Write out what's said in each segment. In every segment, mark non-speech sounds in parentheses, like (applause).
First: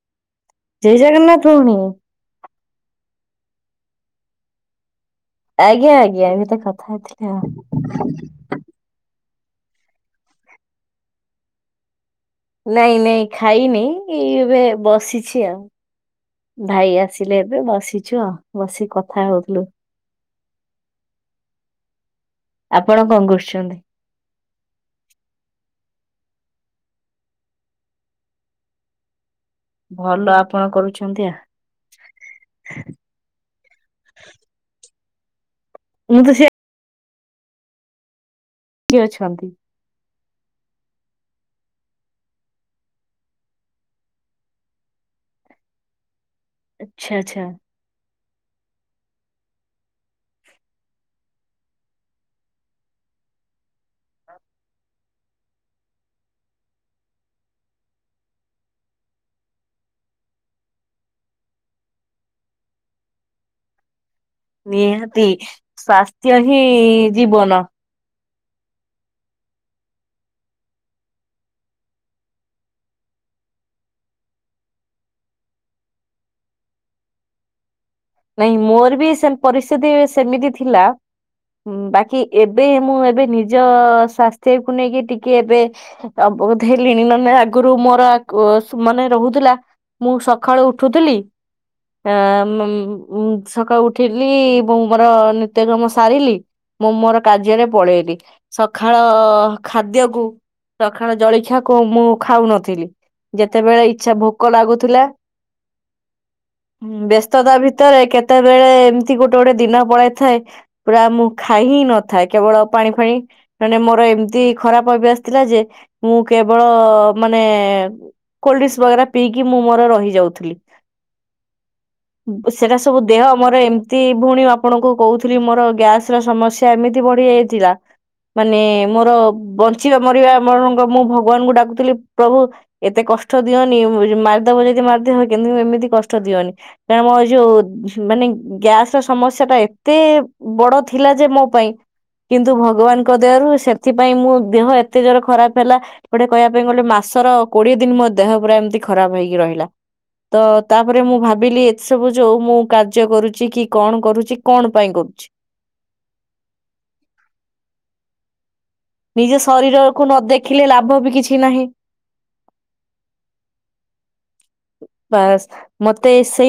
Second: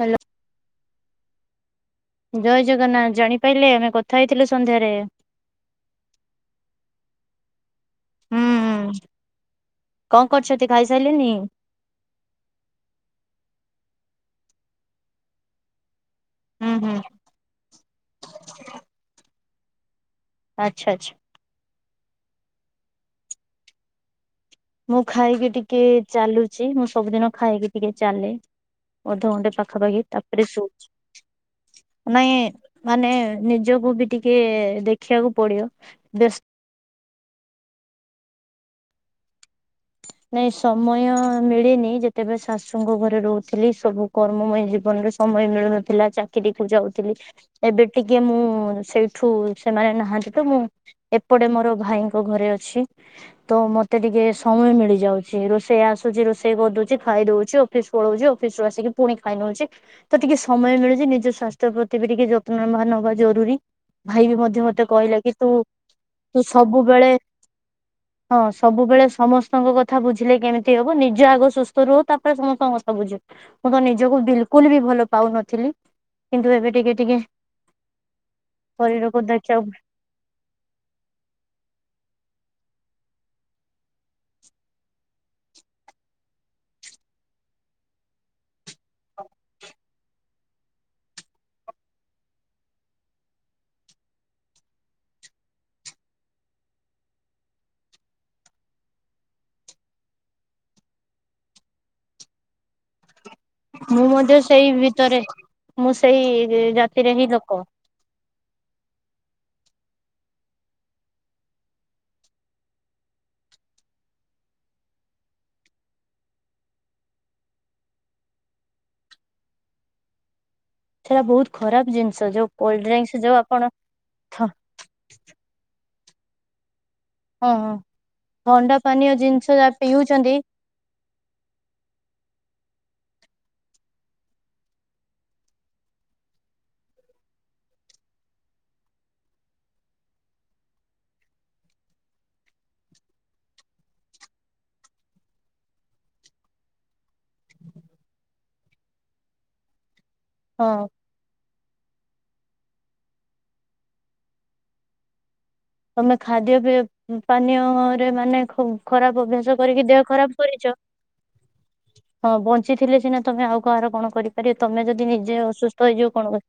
Hello ଜୟ ଜଗନ୍ନାଥ ଭଉଣୀ। ଜୟ ଜଗନ୍ନାଥ ଜାଣିପାରିଲେ ଆମେ କଥା ହେଇଥିଲୁ ସନ୍ଧ୍ୟାରେ। ଆଜ୍ଞା ଆଜ୍ଞା ଏମେ ତ କଥା ହେଇଥିଲେ ହୁଁ ଆଉ। ହୁଁ କଣ କରୁଛନ୍ତି ଖାଇସାରିଲେଣି? ନାଇଁ ନାଇଁ ଖାଇନି ଏଇ ଏବେ ବସିଛି ଆଉ। ହୁଁ ହୁଁ ଭାଇ ଆସିଲେ ଏବେ ବସିଛୁ ଆଉ ବସିକି କଥା ହଉଥିଲୁ। ଆଚ୍ଛା ଆଚ୍ଛା। ଆପଣ କଣ କରୁଚନ୍ତି? ମୁଁ ଖାଇକି ଟିକେ ଚାଲୁଛି ମୁଁ ସବୁଦିନ ଖାଇକି ଟିକେ ଚାଲେ ଅଧଘଣ୍ଟେ ପାଖାପାଖି ଭଲ ତାପରେ ଆପଣ ଶୋଉଛି। କରୁଛନ୍ତି ଆ ନାଇଁ ମାନେ ନିଜକୁ ବି ଟିକେ ଦେଖିବାକୁ ପଡିବ। ମୁଁ ବ୍ୟସ୍ତ ତ ସେଇଆ କିଏ ଅଛନ୍ତି? ନାଇଁ ସମୟ ମିଳେନି ଯେତେବେଳେ ଶାଶୁଙ୍କ ଘରେ ରହୁଥିଲି ସବୁ କର୍ମମୟ ଜୀବନରେ ସମୟ ମିଳୁନଥିଲା ଚାକିରିକୁ ଆଚ୍ଛା ଯାଉଥିଲି ଆଚ୍ଛା ଏବେ ଟିକେ କି ମୁଁ ସେଇଠୁ ସେମାନେ ନାହାନ୍ତି ତ ମୁଁ ଏପଟେ ମୋର ଭାଇଙ୍କ ଘରେ ଅଛି। ତ ମତେ ଟିକେ ସମୟ ମିଳି ଯାଉଛି ରୋଷେଇ ଆସୁଛି ରୋଷେଇ କରିଦଉଛି ଖାଇଦଉଛି ଅଫିସ ପଳଉଛି ଅଫିସ ରୁ ଆସିକି ପୁଣି ଖାଇ ନଉଛି। ତ ଟିକେ ସମୟ ମିଳୁଛି ନିଜ ସ୍ୱାସ୍ଥ୍ୟ ପ୍ରତି ବି ଟିକେ ଯତ୍ନବାନ ହବା ଜରୁରୀ। ଭାଇ ବି ମଧ୍ୟ ମତେ କହିଲେ ନିହାତି। କି ତୁ ସ୍ୱାସ୍ଥ୍ୟ ତୁ ହିଁ ସବୁବେଳେ ଜୀବନ। ହଁ ସବୁବେଳେ ସମସ୍ତଙ୍କ କଥା କଥା ବୁଝିଲେ କେମିତି ହବ ନିଜ ଆଗ ସୁସ୍ଥ ରୁହ ତାପରେ ସମସ୍ତଙ୍କ କଥା ବୁଝିବେ ମୁଁ ତ ନିଜକୁ ବିଲକୁଲ ବି ଭଲ ପାଉନଥିଲି କିନ୍ତୁ ଏବେ ଟିକେ ଟିକେ ନାଇଁ ମୋର ବି ଶରୀରକୁ ସେ ଦେଖିବାକୁ ପରିସ୍ଥିତି ସେମିତି ଥିଲା ବାକି ଏବେ ମୁଁ ଏବେ ନିଜ ସ୍ୱାସ୍ଥ୍ୟକୁ ନେଇକି ଟିକେ ଏବେ ଅବଗତ ହେଲିଣି ନାହେନେ ଆଗରୁ ମୋର ମାନେ ରହୁଥିଲା ମୁଁ ସକାଳୁ ଉଠୁଥିଲି। ଆ ସକାଳୁ ଉଠିଲି ଏବଂ ମୋର ନିତ୍ୟ କର୍ମ ସାରିଲି ମୁଁ ମୋର କାର୍ଯ୍ୟରେ ପଳେଇଲି ସକାଳ ଖାଦ୍ୟକୁ ସକାଳ ଜଳଖିଆକୁ ମୁଁ ଖାଉନଥିଲି। ଯେତେବେଳେ ମୁଁ ଇଚ୍ଛା ମଧ୍ୟ ଭୋକ ସେଇ ଲାଗୁଥିଲା ଭିତରେ ମୁଁ ସେଇ ଜାତିରେ ହିଁ ଲୋକ ବ୍ୟସ୍ତତା ଭି କେତେବେଳେ ଏମିତି ଗୋଟେ ଗୋଟେ ଦିନ ପଳେଇ ଥାଏ ପୁରା ମୁଁ ଖାଇ ହିଁ ନଥାଏ କେବଳ ପାଣି ଫାଣି ମାନେ ମୋର ଏମିତି ଖରାପ ଅଭ୍ୟାସ ଥିଲା ଯେ ମୁଁ କେବଳ ମାନେ କୋଲ୍ଡ ଡ୍ରିଙ୍କସ ବରା ପିଇକି ମୁଁ ମୋର ରହିଯାଉଥିଲି। ସେଇଟା ବହୁତ ଖରାପ ଜିନିଷ ଯୋଉ ସେଟା କୋଲ୍ଡ ସବୁ ଡ୍ରିଙ୍କସ ଦେହ ଯୋଉ ମୋର ଆପଣ ଏମିତି ଭଉଣୀ ହଁ ଆପଣଙ୍କୁ କହୁଥିଲି ମୋର ଗ୍ୟାସ ର ସମସ୍ୟା ଏମିତି ତି ବଢିଯାଇଥିଲା ହଁ ମାନେ ଥଣ୍ଡା ପାନୀୟ ମୋର ଜିନିଷ ଯା ବଞ୍ଚିବା ମରିବା ପିଉଛନ୍ତି ମ ମୁଁ ଭଗବାନଙ୍କୁ ଡାକୁଥିଲି ପ୍ରଭୁ ଏତେ କଷ୍ଟ ଦିଅନି ମାରିଦବ ଯଦି ମାରିଦିବ କିନ୍ତୁ ଏମିତି କଷ୍ଟ ଦିଅନି କାରଣ ମୋ ଯୋଉ ମାନେ ଗ୍ୟାସ ର ସମସ୍ୟା ଟା ଏତେ ବଡ ଥିଲା ଯେ ମୋ ପାଇଁ କିନ୍ତୁ ଭଗବାନଙ୍କ ଦେହରୁ ସେଥିପାଇଁ ମୋ ଦେହ ଏତେ ଜୋର ଖରାପ ହେଲା ଗୋଟେ କହିବା ପାଇଁ ଗଲେ ମା ସର କୋଡିଏ ଦିନ ମୋ ଦେହ ପୁରା ଏମିତି ଖରାପ ହେଇକି ରହିଲା ତ ହଁ ତାପରେ ମୁଁ ଭାବିଲି ଏତେ ସବୁ ଯୋଉ ମୁଁ କାର୍ଯ୍ୟ କରୁଛି କି କଣ କରୁଛି କଣ ପାଇଁ କରୁଛି? ତମେ ଖାଦ୍ୟ ପାନୀୟରେ ମାନେ ଖୁବ ଖରାପ ନିଜ ଅଭ୍ୟାସ କରିକି ଦେହ ଶରୀରକୁ ନ ଖରାପ ଦେଖିଲେ କରିଚ। ଲାଭ ବି କିଛି ନାହିଁ। ହଁ ବଞ୍ଚିଥିଲେ ସିନା ତମେ ଆଉ କାହାର କଣ କରିପାରିବ ତମେ ଯଦି ନିଜେ ଅସୁସ୍ଥ ହେଇଯିବ କଣ କର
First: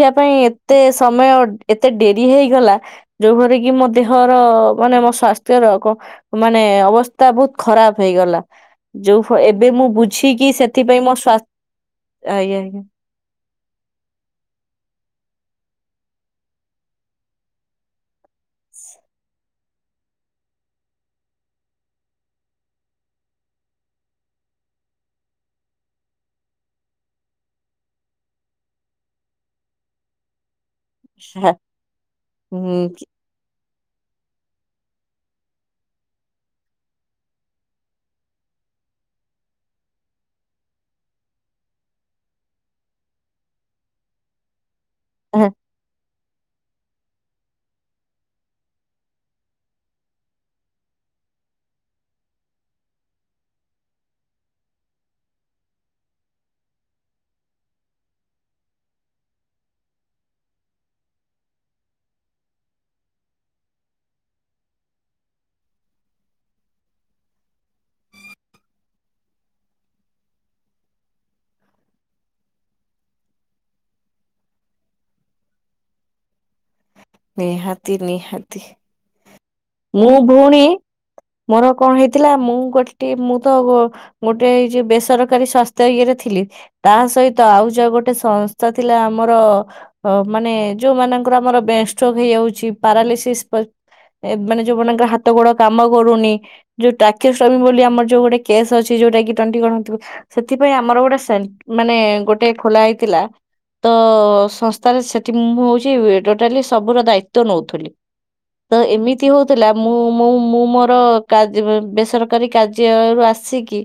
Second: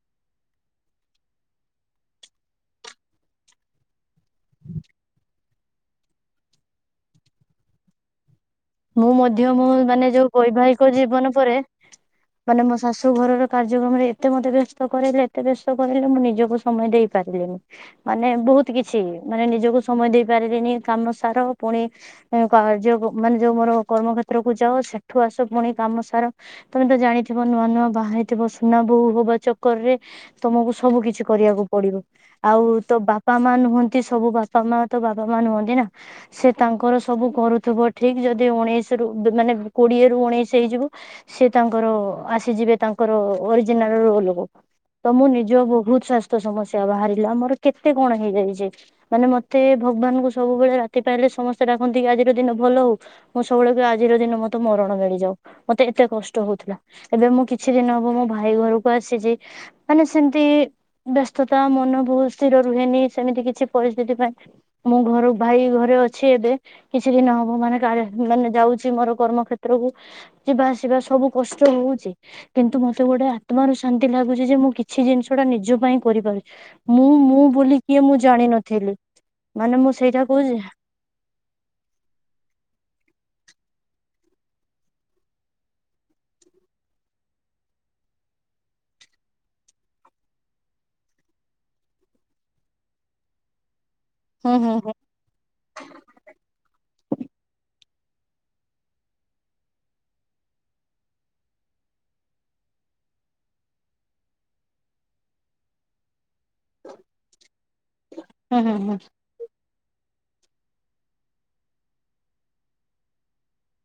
ଦେଖିବା ପାଇଁ ଏତେ ସମୟ ଏ ଏତେ ଡେରି ହେଇଗଲା ଯୋଉ ଘରେ କି ମୋ ଦେହର ମାନେ ମୋ ସ୍ୱାସ୍ଥ୍ୟର ଅ ମାନେ ମାନେ ଅବସ୍ଥା ବହୁତ୍ ଖରାପ ହେଇଗଲା। ମୁଁ ଯୋଉ ଫ- ମଧ୍ୟ ମୋ ଏବେ ମୁଁ ମାନେ ଯୋଉ ବୁଝିକି ବୈବାହିକ ସେଥିପାଇଁ ମୋ ଜୀବନ ସ୍ୱା ପରେ ଆଜ୍ଞା ମାନେ ମୋ ଆଜ୍ଞା ଶାଶୁ ଘରର କାର୍ଯ୍ୟକ୍ରମରେ ଏତେ ମତେ ବ୍ୟସ୍ତ କରାଇଲେ ଏତେ ବ୍ୟସ କରେଇଲେ ମୁଁ ନିଜକୁ ସମୟ ଦେଇ ପାରିଲିନି ମାନେ ବହୁତ କିଛି ମାନେ ନିଜକୁ ସମୟ ଦେଇପାରିଲିନି କାମ ସାର ପୁଣି କାର୍ଯ୍ୟ ମାନେ ଯୋଉ ମୋର କର୍ମକ୍ଷେତ୍ରକୁ ଯାଓ ସେଠୁ ଆସ ପୁଣି କାମ ସାର ତମେ ତ ଜାଣିଥିବ ନୂଆ ନୂଆ ବାହାହେଇଥିବ ସୁନା ବୋହୂ ହବା ଚକର ରେ ତମକୁ ସବୁ କିଛି ହଁ, କରିବାକୁ ପଡିବ ଆଉ ତୋ ବାପା ମା ନୁହ ନ୍ତି ସବୁ ବାପା ମା ତ ବାପା ମା ନୁହନ୍ତି ନା ସେ ତାଙ୍କର ସବୁ କରୁଥିବ। ଠିକ ଯଦି ଉଣେଇଶ ର ମାନେ କୋଡିଏ ରୁ ଉଣେଇଶ ହେଇଯିବୁ ସେ ତାଙ୍କର ଆସିଯିବେ ତାଙ୍କ ଓରିଜିନାଲ ରୋଲ କୁ ତ ମୁଁ ହୁଁ, ନିଜ ବହୁତ୍ ସା ସମସ୍ୟା ବାହାରିଲା ମୋର କେତେ କଣ ହେଇଯାଇଛି। ମାନେ ମତେ ଭଗବାନଙ୍କୁ ସବୁବେଳେ ରାତି ପାଇଲେ ସମସ୍ତେ ଡାକନ୍ତି କି ଆଜିର ଦିନ ଭଲ ହଉ ମୁଁ ସବୁବେଳେ ଆଜିର ଦିନ ମତେ ମରଣ ମିଳିଯାଉ। ମତେ ଏତେ କଷ୍ଟ ହଉଥିଲା ଏବେ ମୁଁ କି କିଛି ଦିନ ହବ ମୋ ଭାଇ ଘରକୁ ଆସିଛି ମାନେ ସେମିତି ବ୍ୟସ୍ତତା ମନ ବହୁତ ସ୍ଥିର ରୁହେନି ସେମିତି କିଛି ପରିସ୍ଥିତି ପାଇଁ ମୁଁ ଘର ଭାଇ ଘରେ ଅଛି ଏବେ କିଛି ଦିନ ହ ମୁଁ ମାନେ କାରିଆ ମାନେ ଯାଉଛି ମୋର କର୍ମ କ୍ଷେତ୍ରକୁ ଯିବା ଆସିବା ସବୁ କଷ୍ଟ ହଉଛି। କିନ୍ତୁ ମତେ ଗୋଟେ ଆତ୍ମାରୁ ଶାନ୍ତି ଲାଗୁଛି ଯେ ମୁଁ କିଛି ଜିନିଷ ଟା ନିଜ ପାଇଁ କରିପାରୁ ମୁଁ ମୁଁ ବୋଲି ନିହାତି କିଏ ମୁଁ ନିହାତି ଜାଣିନଥିଲି। ମାନେ ମୁଁ ସେଇଠା କହୁଛି ଥିଲା ମୁଁ ଗୋଟେ ମୁଁ ତ ଗୋ ଗୋଟେ ଇ ଜି ବେସରକାରୀ ସସ୍ଥ୍ୟ ଇଏରେ ଥିଲି ତା ସହିତ ଆଉ ଯୋ ଗୋଟେ ସଂସ୍ଥା ଥିଲା ଆମର ଅ ମାନେ ଯୋଉ ମାନଙ୍କର ଆମର ବେ ଷ୍ଟୋକ୍। ହେଇଯାଉଛି ପାରାଲିସିସ୍ ପ ଏ ହୁଁ ମାନେ ହୁଁ ହୁଁ ଯୋଉମାନାନଙ୍କର ହାତ ଗୋଡ କାମ କରୁନି ଯୋଉ ଟାକ୍ଷ୍ୟ ଷ୍ଟୋମି ବୋଲି ଆମ ଯୋଉ ଗୋଟେ କେସ୍ ଅଛି ଯୋଉଟା ଟ୍ବେଣ୍ଟି ଗ ସେଥିପାଇଁ ଆମର ଗୋଟେ ସେ ମାନେ ଗୋଟେ ଖୋଲା ହେଇଥି ତ ସଂସ୍ଥାରେ ସେଠି ମୁଁ ହଉଛି ଟୋଟାଲି ସବୁର ଦାୟିତଵ ନଉଥିଲି ହୁଁ ହୁଁ ତ ହୁଁ ଏମିତି ହଉଥିଲା ମୁଁ ମୁଁ ମୁଁ ମୋର କାଜ୍ ବେସରକାରୀ କାର୍ଯରୁୁ ଆସିକି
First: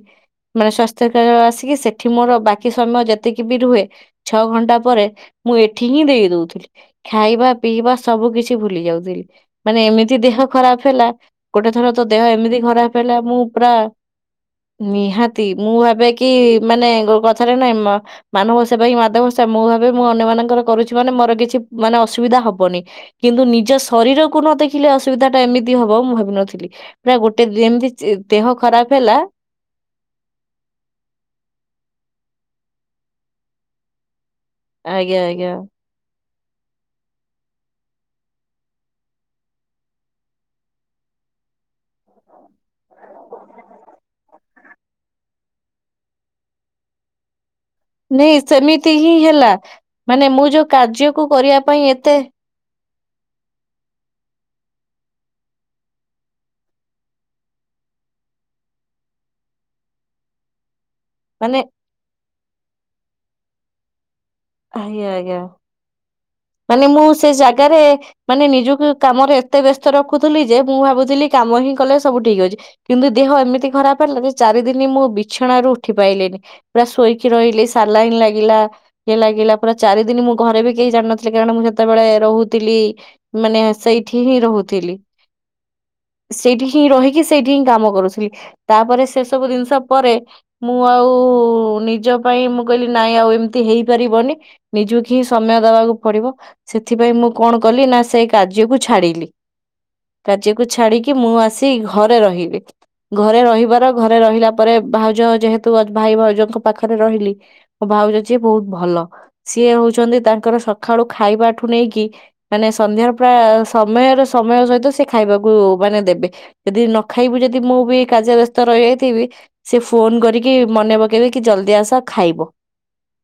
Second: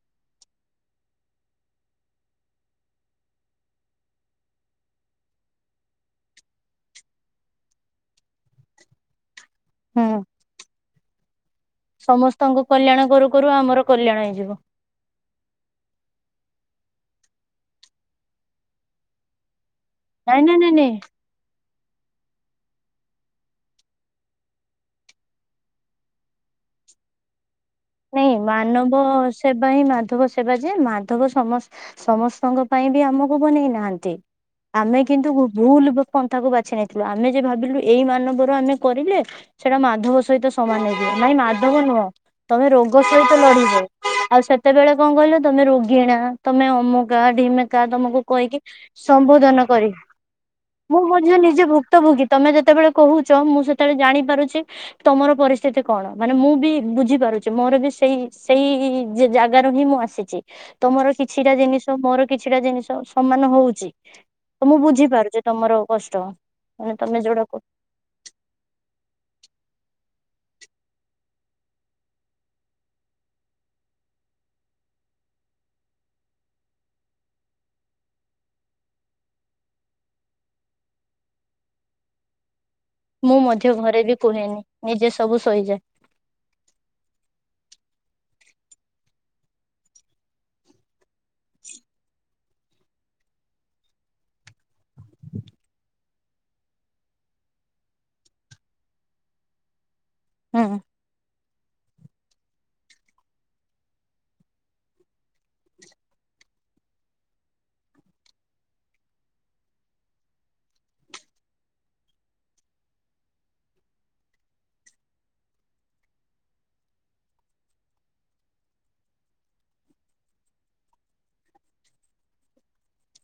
ମାନେ ସ୍ଵାସ୍ଥ୍ୟ ଆସିକି ସେଠି ମୋର ବାକି ସମୟ ଯେତିକି ବି ରୁହେ ଛଅ ଘଣ୍ଟା ପରେ ମୁଁ ଏଠି ହିଁ ଦେଇ ଦଉଥିଲି ଖାଇବା ପିଇବା ସବୁ କିଛି ଭୁଲି ଯାଉଥିଲି ମାନେ ଯେ ହୁଁ ଦେହ ଖରାପ ହେଲା। ଗୋଟେ ଥର ତ ଦେହ ଏମିତି ସମସ୍ତଙ୍କ ଖରାପ କଲ୍ୟାଣ ହେଲା କରୁ ମୁଁ କରୁ ପୁରା ଆମର କଲ୍ୟାଣ ହେଇଯିବ ନିହାତି ମୁଁ ଭାବେ କି ମାନେ କଥାରେ ନାହିଁ ମା ମାନବ ସେବା ହିଁ ମାଧବ ସେ। ମୁଁ ଭା ମୁଁ ଅନ୍ୟ ନାଇଁ ନାଇଁ ମାନଙ୍କର ନାଇଁ ନାଇଁ କରୁଛି ମାନେ ମୋର କିଛି ମାନେ ଅସୁବିଧା ହବନି କିନ୍ତୁ ନିଜ ଶରୀରକୁ ନଦେଖୀ ଦେଖିଲେ ଅସୁବିଧା ଟା ଏମିତି ହବ ମୁଁ ଭାବିନଥିଲି ପୁରା ଗୋଟେ ଯେମିତି ଚେ ନାଇଁ ଦେହ ଖରାପ ମାନବ ହେଲା ସେବା ହିଁ ମାଧବ ସେବା ଯେ ମାଧବ ସମ ସମସ୍ତ ସଂଘ ପାଇଁ ବି ଆମକୁ ବନେଇ ନାହାନ୍ତି ଆମେ ଆଜ୍ଞା କିନ୍ତୁ ଭୁ ଆଜ୍ଞା ଭୁଲୁ ପନ୍ଥାକୁ ବାଛି ନେଇଥିଲୁ ଆମେ ଯେ ଭାବିଲୁ ଏଇ ମାନବର ଆମେ କରିଲେ ସେଇଟା ମାଧବ ସହିତ ସମାନ ହେଇଜୀବ। ନାଇଁ ମାଧବ ନୁହଁ। ତମେ ରୋଗ ସହିତ ଲଢିବ ଆଉ ସେତେବେଳେ କଣ କହିଲ ତମେ ରୋଗିଣା ତମେ ଅମୁକା ଢେମି କା ତମକୁ ନାଇଁ କହିକି ସେମିତି ହିଁ ହେଲା। ସମ୍ବୋଧନ କରି ମାନେ ମୁଁ ଯୋଉ ମୁଁ କାର୍ଯ୍ୟକୁ ମଧ୍ୟ କରିବା ନିଜେ ପାଇଁ ଏତେ ଭୁକ୍ତଭୋଗୀ ତମେ ଯେତେବେଳେ କହୁଛ ମୁଁ ସେତେବେଳେ ଜାଣି ପାରୁଛି ତମର ପରିସ୍ଥିତି କଣ ମାନେ ମୁଁ ବି ବୁଝିପାରୁ ଚି ମୋର ବି ସେଇ ସେଇ ଜାଗାରୁ ହିଁ ମୁଁ ଆସିଛି। ତମର କିଛିଟା ମାନେ ଜିନିଷ ମୋର କିଛିଟା ଜିନିଷ ସମାନ ହଉଛି। ତ ମୁଁ ଆଜ୍ଞା ଆଜ୍ଞା। ବୁଝିପାରୁଛି ତମର କଷ୍ଟ। ମାନେ ମୁଁ ତମେ ସେ ଯୋଉଟା ଜାଗାରେ ମାନେ ନିଜକୁ କାମରେ ଏତେ ବ୍ୟସ୍ତ ରଖୁଥିଲି ଯେ, ମୁଁ ଭାବୁଥିଲି କାମ ହିଁ କଲେ ସବୁ ଠିକ୍ ଅଛି। କିନ୍ତୁ ଦେହ ଏମିତି ଖରାପ ହେଲା ଯେ, ଚାରି ଦିନି ମୁଁ ମୁଁ ବିଛଣା ଉଠି ପାଇଲିନି। ପୁରା ଶୋଇକି ରହିଲି ସାଲାଇନ୍ ଲାଗିଲା, ଇଏ ଲାଗିଲା। ପୁରା ଚାର ରିଦିନ ମୁଁ ଘରେ ବି କେହି ଜାଣିନଥିଲେ, କାରଣ ମୁଁ ସେତେବେଳେ ରହୁ ଥିଲି। ମୁଁ ମାନେ ମଧ୍ୟ ଘରେ ବି ସେଇଠି ହିଁ କୁହେନି ରହୁଥିଲି। ନିଜେ ସବୁ ଶୋଇଯାଏ ସେଇଠି ହିଁ ରହିକି ସେଇ ହିଁ କାମ କରୁଥିଲି। ତା'ପରେ ସେ ସବୁ ଜିନିଷ ପରେ ମୁଁ ଆଉ-ଉ ନିଜ ପାଇଁ ମୁଁ, କହିଲି ନାଇଁ ଆଉ ଏମିତି ହେଇପାରିବନି। ନିଜକୁ ହିଁ ସମୟ ଦବାକୁ ପଡିବ। ସେଥିପାଇଁ ମୁଁ କଣ କଲି ନା, ସେ କାର୍ଯ୍ୟକୁ ଛାଡିଲି। ହୁଁ କାର୍ଯ୍ୟକୁ ଛାଡିକି ମୁଁ ଆସି, ଘରେ ରହିଲି। ଘରେ ରହିବାର, ଘରେ ରହିଲା ପରେ ଭାଉଜ ଯେହେତୁ, ଭାଇ ଭାଉଜଙ୍କ ପାଖରେ ରହିଲି। ଭା ଭାଉଜ ଯିଏ ବହୁତ ଭଲ। ସିଏ ହଉଛନ୍ତି ତାଙ୍କର ଶ ସଖାଳୁ ଖାଇବା ଠୁ ନେଇକି, ମାନେ ସନ୍ଧ୍ୟାର ପୁରା ସମୟର ସମୟ ସହିତ ସେ ଖାଇବାକୁ ମାନେ ଦେବେ। ଯଦି ନ ଖାଇବୁ ଯଦି, ମୁଁ ବି କାର୍ଯ୍ୟ ବ୍ୟସ୍ତ ରହିଯାଇଥିବି, ସେ ଫୋନ କରିକି ମ ମନେ ପକେଇବେକି ଜଲଦି ଆସ ଖାଇବ।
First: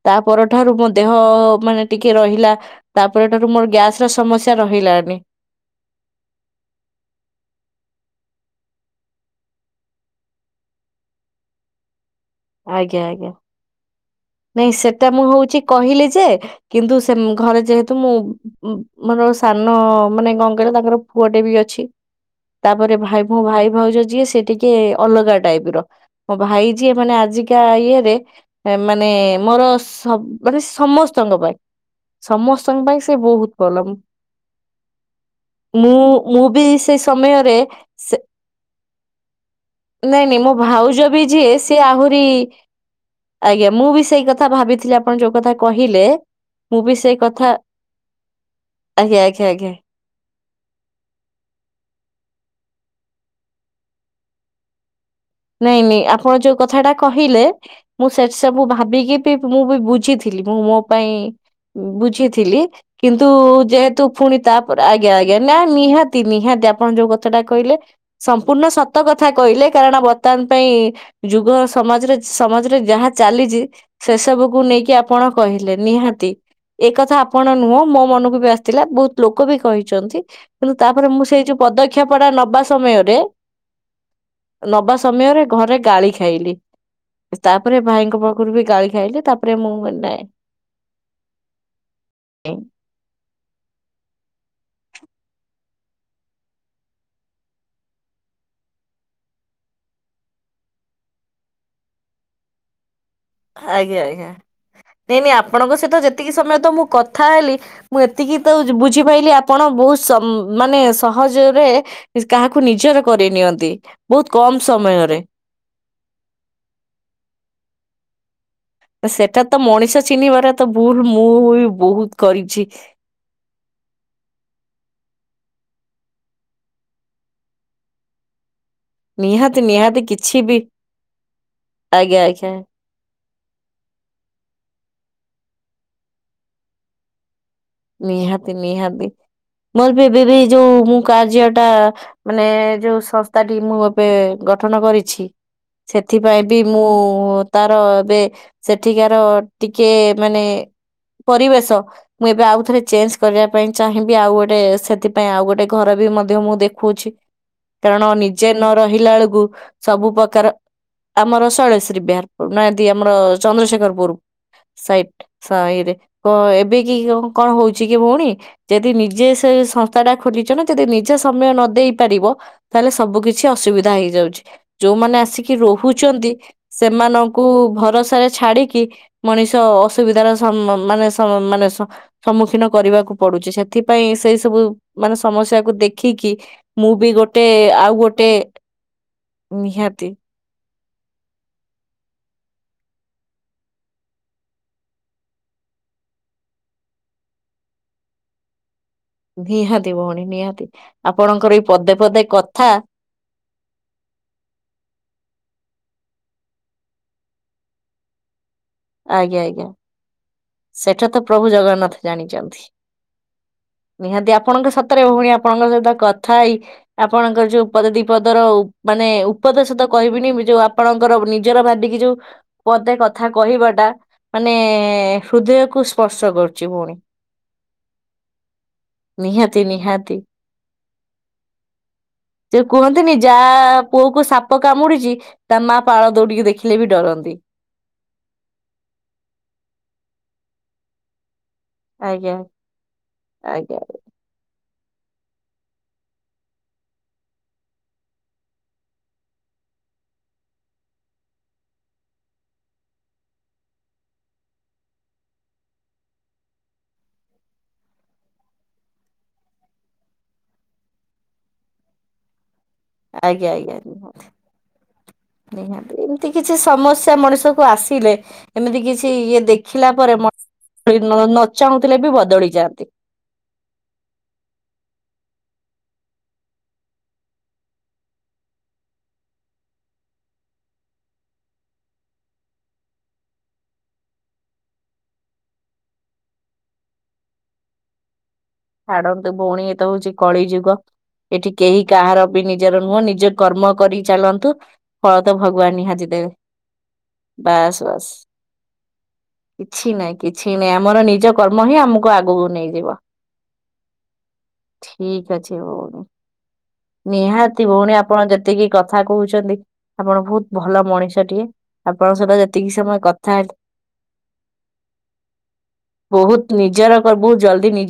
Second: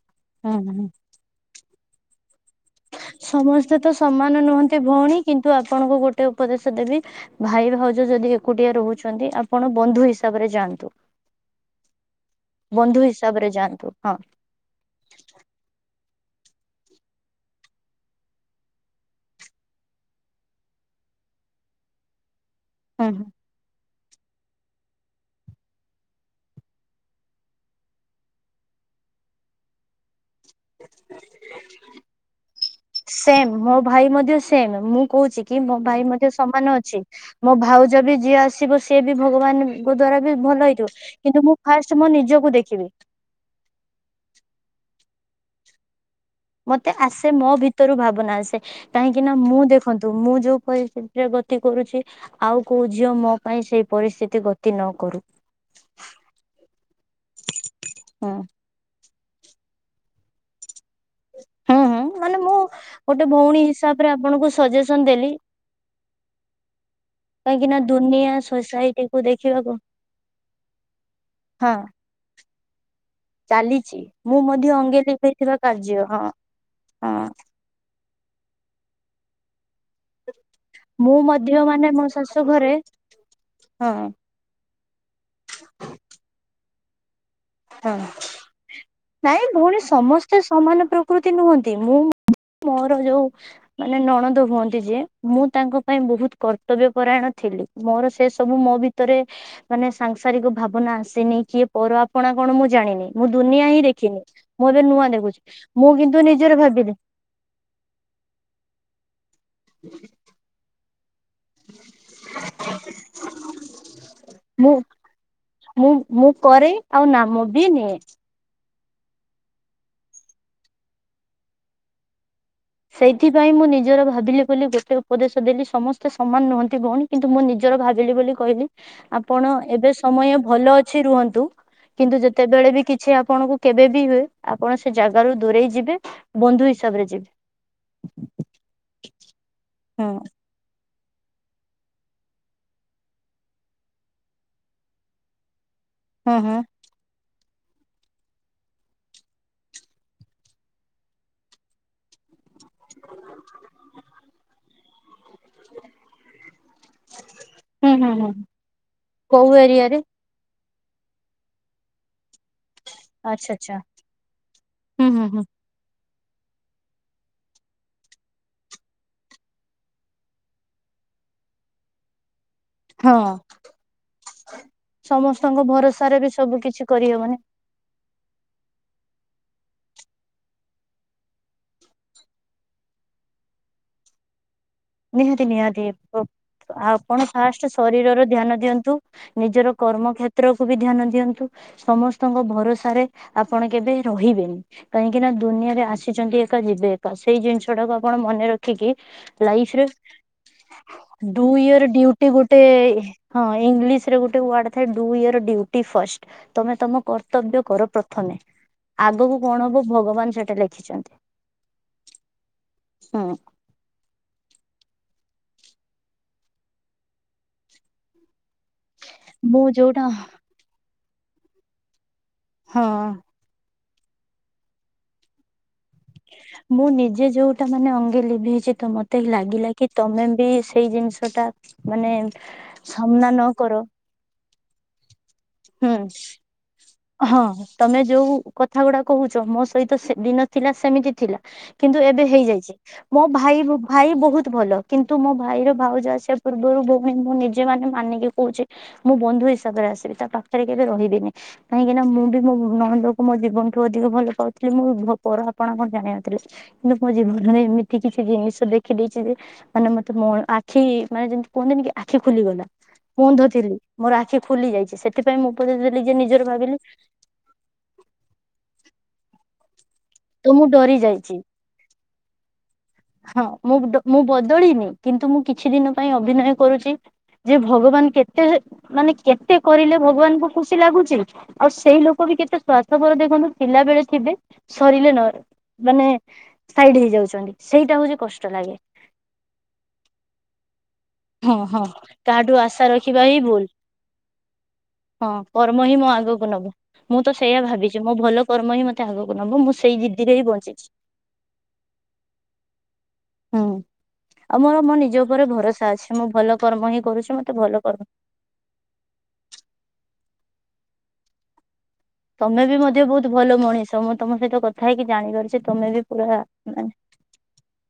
ତା ହୁଁ ପରଠାରୁ ହୁଁ। ମୋ ଦେହ-ଅ ମାନେ ଟିକେ ରହିଲା। ତା'ପରେ ଠାରୁ ମୋର ସମସ୍ତେ ତ ଗ୍ୟାସ ର ସମାନ ସମସ୍ୟା ନୁହଁନ୍ତି ରହିଲାନି ଭଉଣୀ। କିନ୍ତୁ, ଆପଣଙ୍କୁ ଗୋଟେ ଉପଦେଶ ଦେବି, ଭାଇ ଭାଉଜ ଯଦି ଏକୁଟିଆ ରହୁଛନ୍ତି! ଆପଣ ବନ୍ଧୁ ହିସାବରେ ଯାଆନ୍ତୁ। ଆଜ୍ଞା ବନ୍ଧୁ ଆଜ୍ଞା। ହିସାବରେ ଯାଆନ୍ତୁ। ହଁ ନାଇଁ, ସେଟା ମୁଁ ହଉଛି କହିଲି ଯେ, କିନ୍ତୁ ସେ ଘରେ ଯେହେତୁ ମୁଁ ଉମ୍ ମାଡ ସାନ-ଅ ମାନେ କଣ କହିଲ! ତାଙ୍କର ପୁଅଟେ ବି ଅଛି। ତା'ପରେ ହୁଁ ଭାଇ ହୁଁ। ଭ ମୋ ଭାଇ ଭାଉଜ ଯିଏ ସିଏ ଟିକେ ଅଲଗା ଟାଇପ୍ ର। ମୋ ଭାଇ ଯିଏ, ମାନେ ଆଜିକା ଇଏ ରେ ମାନେ ମୋର ସବ୍ ମାନେ ସମସ୍ତଙ୍କ ପାଇଁ ସମସ୍ତଙ୍କ ପାଇଁ ସେ ସେମ୍ ବହୁତ ମୋ ଭଲ। ଭାଇ ମଧ୍ୟ ସେମ୍। ମୁଁ କହୁଛି କି ମୋ ମୁଁ ଭାଇ ମଧ୍ୟ ମୁଁ ବି ସମାନ ସେ ଅଛି। ମୋ ସମୟରେ ଭାଉଜ ସେ ବି ଯିଏ ଆସିବ, ସିଏ ବି ଭଗବାନଙ୍କ ଦ୍ଵାରା ନାଇଁ ବି ନାଇଁ ମୋ ଭଲ ହେଇଥିବ। ଭାଉଜ ବି କିନ୍ତୁ ଯିଏ ମୁଁ ସିଏ ଫାଷ୍ଟ ମୋ ଆହୁରି ନିଜକୁ ଦେଖିବି। ଆଜ୍ଞା, ମୁଁ ବି ସେଇ କଥା ଭାବିଥିଲି। ଆପଣ ଯୋଉ କଥା କହିଲେ ମୁଁ ମତେ ବି ସେଇ ଆସେ, ମୋ କଥା ଭିତରୁ ଭାବନା ଆସେ ଆଜ୍ଞା କାହିଁକି ନା! ଆଜ୍ଞା ମୁଁ ଆଜ୍ଞା ଦେଖନ୍ତୁ ମୁଁ ଯୋଉ ପରିସ୍ଥିତିରେ ଗତି କରୁଛି। ଆଉ କୋଉ ଝିଅ ମୋ ପାଇଁ ସେଇ ପରିସ୍ଥିତି ଗତି ନ କରୁ। ନାଇଁ ନାଇଁ, ଆପଣ ଯୋଉ କଥାଟା କହିଲେ ମୁଁ ସେ ହୁଁ ସବୁ ଭାବିକି ମୁଁ ବି ବୁଝିଥିଲି। ମୁଁ ମୋ ପାଇଁ ହୁଁ ହୁଁ ମାନେ ମୁଁ ବୁଝିଥିଲି। ଗୋଟେ କିନ୍ତୁ ଭଉଣୀ ଯେହେତୁ ହିସାବରେ ଫୁଣି ଆପଣଙ୍କୁ ତାପରେ ସଜେସନ ଆଜ୍ଞା, ଦେଲି ଆଜ୍ଞା, ନା ନିହାତି ନିହାତି ଆପଣ ଯଉ କଥାଟା କାହିଁକି କହିଲେ, ନା ଦୁନିଆ ସମ୍ପୂର୍ଣ ସତ ସୋସାଇଟି କୁ କଥା କହିଲେ। ଦେଖିବାକୁ କାରଣ (inaudible) ଆମ୍ ପାଇଁ ଯୁଗ ହଁ ସମାଜରେ, ସମାଜରେ ଯାହା ଚାଲିଛି, ସେ ମୁଁ ସବୁକୁ ମଧ୍ୟ ନେଇକି ଅଙ୍ଗେ ଆପଣ ଲିଭେଇଥିବା କହିଲେ କାର୍ଯ୍ୟ ହଁ ନିହାତି। ଏ କଥା ହଁ ଆପଣ ନୁହଁ। ମୋ ମନକୁ ବି ଆସିଥିଲା। ବହୁତ ଲୋକ ବି କହି ଚନ୍ତି, କିନ୍ତୁ ତା'ପରେ ମୁଁ ସେଇ ମଧ୍ୟ ଯୋଉ ମାନେ ମୋ ପଦକ୍ଷେପଟା ଶାଶୁ ନବା ଘରେ ସମୟରେ ହଁ ନବା ସମୟରେ ଘରେ ଗାଳି ଖାଇଲି। ତା'ପରେ ହଁ ଭାଇଙ୍କ ପାଖରୁ ବି ଗା ନାଇଁ, ଭଉଣୀ ସମସ୍ତେ ସମାନ ପ୍ରକୃତି ନୁହନ୍ତି। ମୁଁ ମୋର ଯୋଉ, ମାନେ ନଣନ୍ଦ ହୁଅନ୍ତ ନ୍ତି ଯିଏ, ମୁଁ ତାଙ୍କ ପାଇଁ ବହୁତ କର୍ତ୍ତବ୍ୟ ପରାୟଣ ଥିଲି। ମୋର ସେ ସବୁ ମୋ ଭିତରେ ମାନେ ସାଂସାରିକ ଭାବନା ଆସିନି। କିଏ ପର ଆପଣା କଣ ମୁଁ ଜାଣିନି? ମୁଁ ଦୁନିଆ ହିଁ ଆଜ୍ଞା, ଦେଖିନି ଆଜ୍ଞା, ମୁଁ ଏବେ ନୂଆ ନାଇଁ ନାଇଁ ଦେଖୁଛି ଆପଣଙ୍କ ମୁଁ ସହିତ କିନ୍ତୁ ଯେତିକି ନିଜର ସମୟ ତ ମୁଁ ଭାବିଲି କଥା ହେଲି, ମୁଁ ଏତିକି ତ ବୁଝିପାଇଲି! ଆପଣ ବହୁତ ସମ୍ ମାନେ ସ ସହଜରେ କାହାକୁ ନିଜର କରେଇ ନିଅନ୍ତି, ବହୁତ କମ ସମୟରେ। ମୁଁ-ମୁଁ କରେ ଆଉ ନାମ ବି ନିଏ। ସେଟା ତ ମଣିଷ ଚିହ୍ନିବାର ତ ଭୁଲ ମୁଁ ଉବି ବହୁତ କରି ସେଇଥିପାଇଁ ମୁଁ ନିଜର ଭାବିଲି ବୋଲି, ଗୋଟେ ଉପଦେଶ ଦେଲି, ସମସ୍ତ ଏତ ସମାନ ନୁହଁନ୍ତି ଭଉଣୀ କିନ୍ତୁ, ମୁଁ ନିଜର ଭାବିଲି ବୋଲି କହିଲି। ଆପଣ, ନିହାତି ଏବେ ନିହାତି କିଛି ସମୟ ବି ଭଲ ଅଛି ରୁହନ୍ତୁ। କିନ୍ତୁ ଆଜ୍ଞା ଆଜ୍ଞା ଯେତେବେଳେ ବି କିଛି ଆପଣଙ୍କୁ କେବେ ବି ହୁଏ, ଆପଣ ସେ ଜାଗାରୁ ଦୂରେଇ ଯିବେ। ବନ୍ଧୁ ହିସାବରେ ଯିବେ। ନିହାତି ନିହାତି ହୁଁ ମୋର ବି ଯୋଉ ମୁଁ କାର୍ଯ୍ୟ ଟା ମାନେ ଯୋଉ ସଂସ୍ଥାଟି ମୁଁ ଏବେ ଗଠନ କରିଛି ହୁଁ ସେଥିପାଇଁ ହୁଁ ବି ମୁଁ ତାର ଏବେ ସେଠିକାର ଟିକେ ମାନେ ପରିବେଶ ମୁଁ ଏବେ ଆଉ ଥରେ ଚେଞ୍ଜ କରିବା ପାଇଁ ଚାହିଁବି ଆଉ ଗୋଟେ ସେଥିପାଇଁ ଆଉ ଗୋଟେ ଘର ବି ମଧ୍ୟ ମୁଁ ଦେଖଉଛି ହୁଁ କାରଣ ହୁଁ ହୁଁ ନିଜେ ନ ରହିଲା ବେଳକୁ କୋଉ ଏରିଆରେ ସବୁ ପ୍ରକାର ଆମର ସୈଳଶ୍ରୀ ବିହାରପୁର ନ ଦି ଆମର ଆଚ୍ଛା ଆଚ୍ଛା ଚନ୍ଦ୍ରଶେଖର ପୁର ହୁଁ ସାଇଟ ହୁଁ ହୁଁ ସାଇରେ କ ଏବେ କି କ କଣ ହଉଛି କି ଭଉଣୀ ଯଦି ନିଜେ ସେ ସଂସ୍ଥା ଟା ଖୋଲିଛ ନା ଯଦି ନିଜେ ସମୟ ନ ଦେଇ ପାରିବ ତାହାଲେ ହଁ ସବୁ କିଛି ଅସୁବିଧା ହେଇଯାଉଛି। ଯୋଉମାନେ ଆସିକି ସମସ୍ତଙ୍କ ଭରସାରେ ବି ରହୁଛନ୍ତି ସବୁ କିଛି କରିହବନି ସେମାନଙ୍କୁ ଭରସା ରେ ଛାଡିକି ମଣିଷ ଅସୁବିଧାର ସମ୍ ମାନେ ସମ୍ ମାନେ ଶ୍ ସମ୍ମୁଖୀନ କରିବାକୁ ପଡୁଛି ସେଥିପାଇଁ ସେଇ ସବୁ ମାନେ ନିହାତି ସମସ୍ୟାକୁ ନିହାତି ଦେଖିକି ମୁଁ ବି ଆପଣ ଗୋଟେ ଫାଷ୍ଟ ଆଉ ଶରୀରର ଗୋଟେ ଧ୍ୟାନ ଦିଅନ୍ତୁ। ନିଜର ନିହାତି କର୍ମକ୍ଷେତ୍ର ବି ଧ୍ୟାନ ଦିଅନ୍ତୁ। ସମସ୍ତଙ୍କ ଭରସାରେ ଆପଣ କେବେ ରହିବେନି କାହିଁକି ନା ଦୁ ଦୁନିଆରେ ଆସିଛନ୍ତି ଏକା ଯିବେ ଏକା ସେଇ ଜିନିଷ ଟାକୁ ଆପଣ ମନେ ରଖିକି ନିହା ଡୂ ୟୋର ପଦେ ଡିଉଟି ଗୋଟେ କଥା ହଁ ଇଂଲିଶ ରେ ଗୋଟେ ୱାର୍ଡ ଥାଏ ଡୁ ୟୋର ଡିଉଟି ଫାଷ୍ଟ ତମେ ତମ କର୍ତ୍ତବ୍ୟ କର ପ୍ରଥମେ। ଆଗକୁ ଆଜ୍ଞା କଣ ଆଜ୍ଞା ହବ ଭଗବାନ ସେଠ ସେଟା ତ ପ୍ରଭୁ ଜଗନ୍ନାଥ ଜାଣିଛନ୍ତି ହୁଁ ନିହାତି ଆପ ଆପଣଙ୍କ ସତରେ ଭଉଣୀ ଆପଣଙ୍କ ସହିତ କଥା ହେଇ ଆପଣଙ୍କର ଯୋଉ ପଦ ଦିପଦର ମାନେ ମୁଁ ଉପଦେଶ ତ ଯୋଉଟା କହିବିନି ଯୋଉ ଆପଣଙ୍କର ନିଜର ଭାବିକି ଯୋଉ ପଦେ ହଁ କଥା କହିବାଟା ମାନେ ହୃଦୟକୁ ସ୍ପର୍ଶ କରୁଛି ମୁଁ ଭଉଣୀ। ନିଜେ ଯୋଉଟା ମାନେ ଅଙ୍ଗେ ଲିଭେଇଛି ତ ମତେ ନିହାତି ଲାଗିଲା କି ନିହାତି ତମେ ବି ସେଇ ଜି ଜିନିଷଟା ମାନେ ସାମ୍ନା ନ କର ପ କାମୁଡିଛି ତା ମା ହୁଁ ପାଳ ଦୌଡିକି ଦେଖିଲେ ବି ଡରନ୍ତି। ହଁ ତମେ ଯୋଉ କଥା ଗୁଡା କହୁଛ ମୋ ସହିତ ତ ସେ ଦିନ ଥିଲା ସେମିତି ଥିଲା କିନ୍ତୁ ଏବେ ଆଜ୍ଞା ହେଇଯାଇଛି ମୋ ଭାଇ ମୋ ଆଜ୍ଞା ଭାଇ ବହୁତ ଭଲ। କିନ୍ତୁ ମୋ ଭାଇର ଭାଉଜ ଆସିବା ପୂର୍ବରୁ ଭଉଣୀ ମୁଁ ନିଜେ ମାନେ ମାନିକି କହୁଛି ମୁଁ ବନ୍ଧୁ ହିସାବରେ ଆସିବି ତା ପାଖ ଛାଡ଼ି କେବେ ରହିବିନି କାହିଁକିନା ମୁଁ ବି ମୋ ନଣନ୍ଦକୁ ମୋ ଜୀବନଠୁ ଅଧିକ ଭଲ ପାଉଥିଲି ମୁଁ ପର ହା ଆପଣ କଣ ଜାଣିନଥିଲେ କିନ୍ତୁ ମୋ ଜୀବନରେ ଏମିତି କିଛି ଜିନିଷ ଦେଖିଦେଇଛି ଯେ ମାନେ ମତେ ମୋ ଆଖି ମାନେ ଯେମିତି କୁହନ୍ତିନି କି ଆଖି ଖୁଲିଗଲା। ମୁ ଅନ୍ଧ ଆଜ୍ଞା ଥିଲି ଆଜ୍ଞା ମୋର ନିହାତି ଆଖି ଖୁଲି ଯାଇଛି ସେଟା ନିହାତି ଏମିତି କିଛି ସମସ୍ୟା ମଣିଷକୁ ଆସିଲେ ଏମିତି କିଛି ଇଏ ଦେଖ ଥିଲା ପରେ ତ ମୁଁ ଡରି ଯାଇଛି ନ ଚାହୁଁଥିଲେ ବି ବଦଳି ଯାଆନ୍ତି। ହଁ ମୁଁ ବଡ୍ ମୁଁ ବଦଳିିନି କିନ୍ତୁ ମୁଁ କିଛି ଦିନ ପାଇଁ ଅଭିନୟ କରୁଛି ଯେ ଭଗବାନ କେତେ ଯେ ମାନେ କେତେ କରିଲେ ଭଗବାନଙ୍କୁ ଖୁସି ଲାଗୁଛି। ଆଉ ସେଇ ଲୋକ ବି କେତେ ସ୍ୱାର୍ଥପର ଦେଖନ୍ତୁ ପିଲା ବେଳେ ଥିବେ ସରିଲେ ନ ମାନେ ସାଇଡ ହେଇଯାଉଛନ୍ତି। ସେଇଟା ହଉଛି କଷ୍ ଛାଡନ୍ତୁ ଭଉଣୀ ଏ ତ ହଉଛି କଳି ଯୁଗ। ଏଠି ହଁ କେହି ହଁ କାହାର ବି କାହାଠୁ ଆଶା ନିଜର ନୁହଁ ରଖିବା ନିଜ ହିଁ ଭୁଲ କର୍ମ କରି ଚାଲନ୍ତୁ ଫଳ ହଁ ତ ଭଗବାନ କର୍ମ ହିଁ ମୋ ନିହାତି ଦେ ଆଗକୁ ନୋବୁ। ମୁଁ ତ ସେଇଆ ଭାବିଛି ମୋ ଭଲ କର୍ମ ହିଁ ମତେ ଆଗକୁ ନବ। ମୁଁ କିଛି ସେଇ ଜିଦିରେ ହିଁ ବଞ୍ଚିଛି। ଙ୍କୁ ଆଗକୁ ନେଇଯିବ। ହୁଁ ଆଉ ମୋର ମୋ ନିଜ ଠିକ ଉପରେ ଅଛି ଭରସା ଭଉଣୀ ଅଛି ମୁଁ ଭଲ କର୍ମ ହିଁ କରୁଛି ମତେ ନିହାତି ଭଲ ଭଉଣୀ କର୍ମ ଆପଣ ଯେତିକି କଥା କହୁଛନ୍ତି ଆପଣ ବହୁତ ଭଲ ମଣିଷଟିଏ ଆପଣଙ୍କ ସହିତ ତମେ ଯେତିକି ବି ସମୟ ମଧ୍ୟ କଥା ବହୁତ ହେଲି ଭଲ ମଣିଷ ମୁଁ ତମ ସହିତ କଥା ହେଇକି ଜାଣିପାରୁଛି ତମେ ବି ପୁରା ମାନେ ବିଚାର କରିବୁ ଜଲ୍ଦି (inaudible)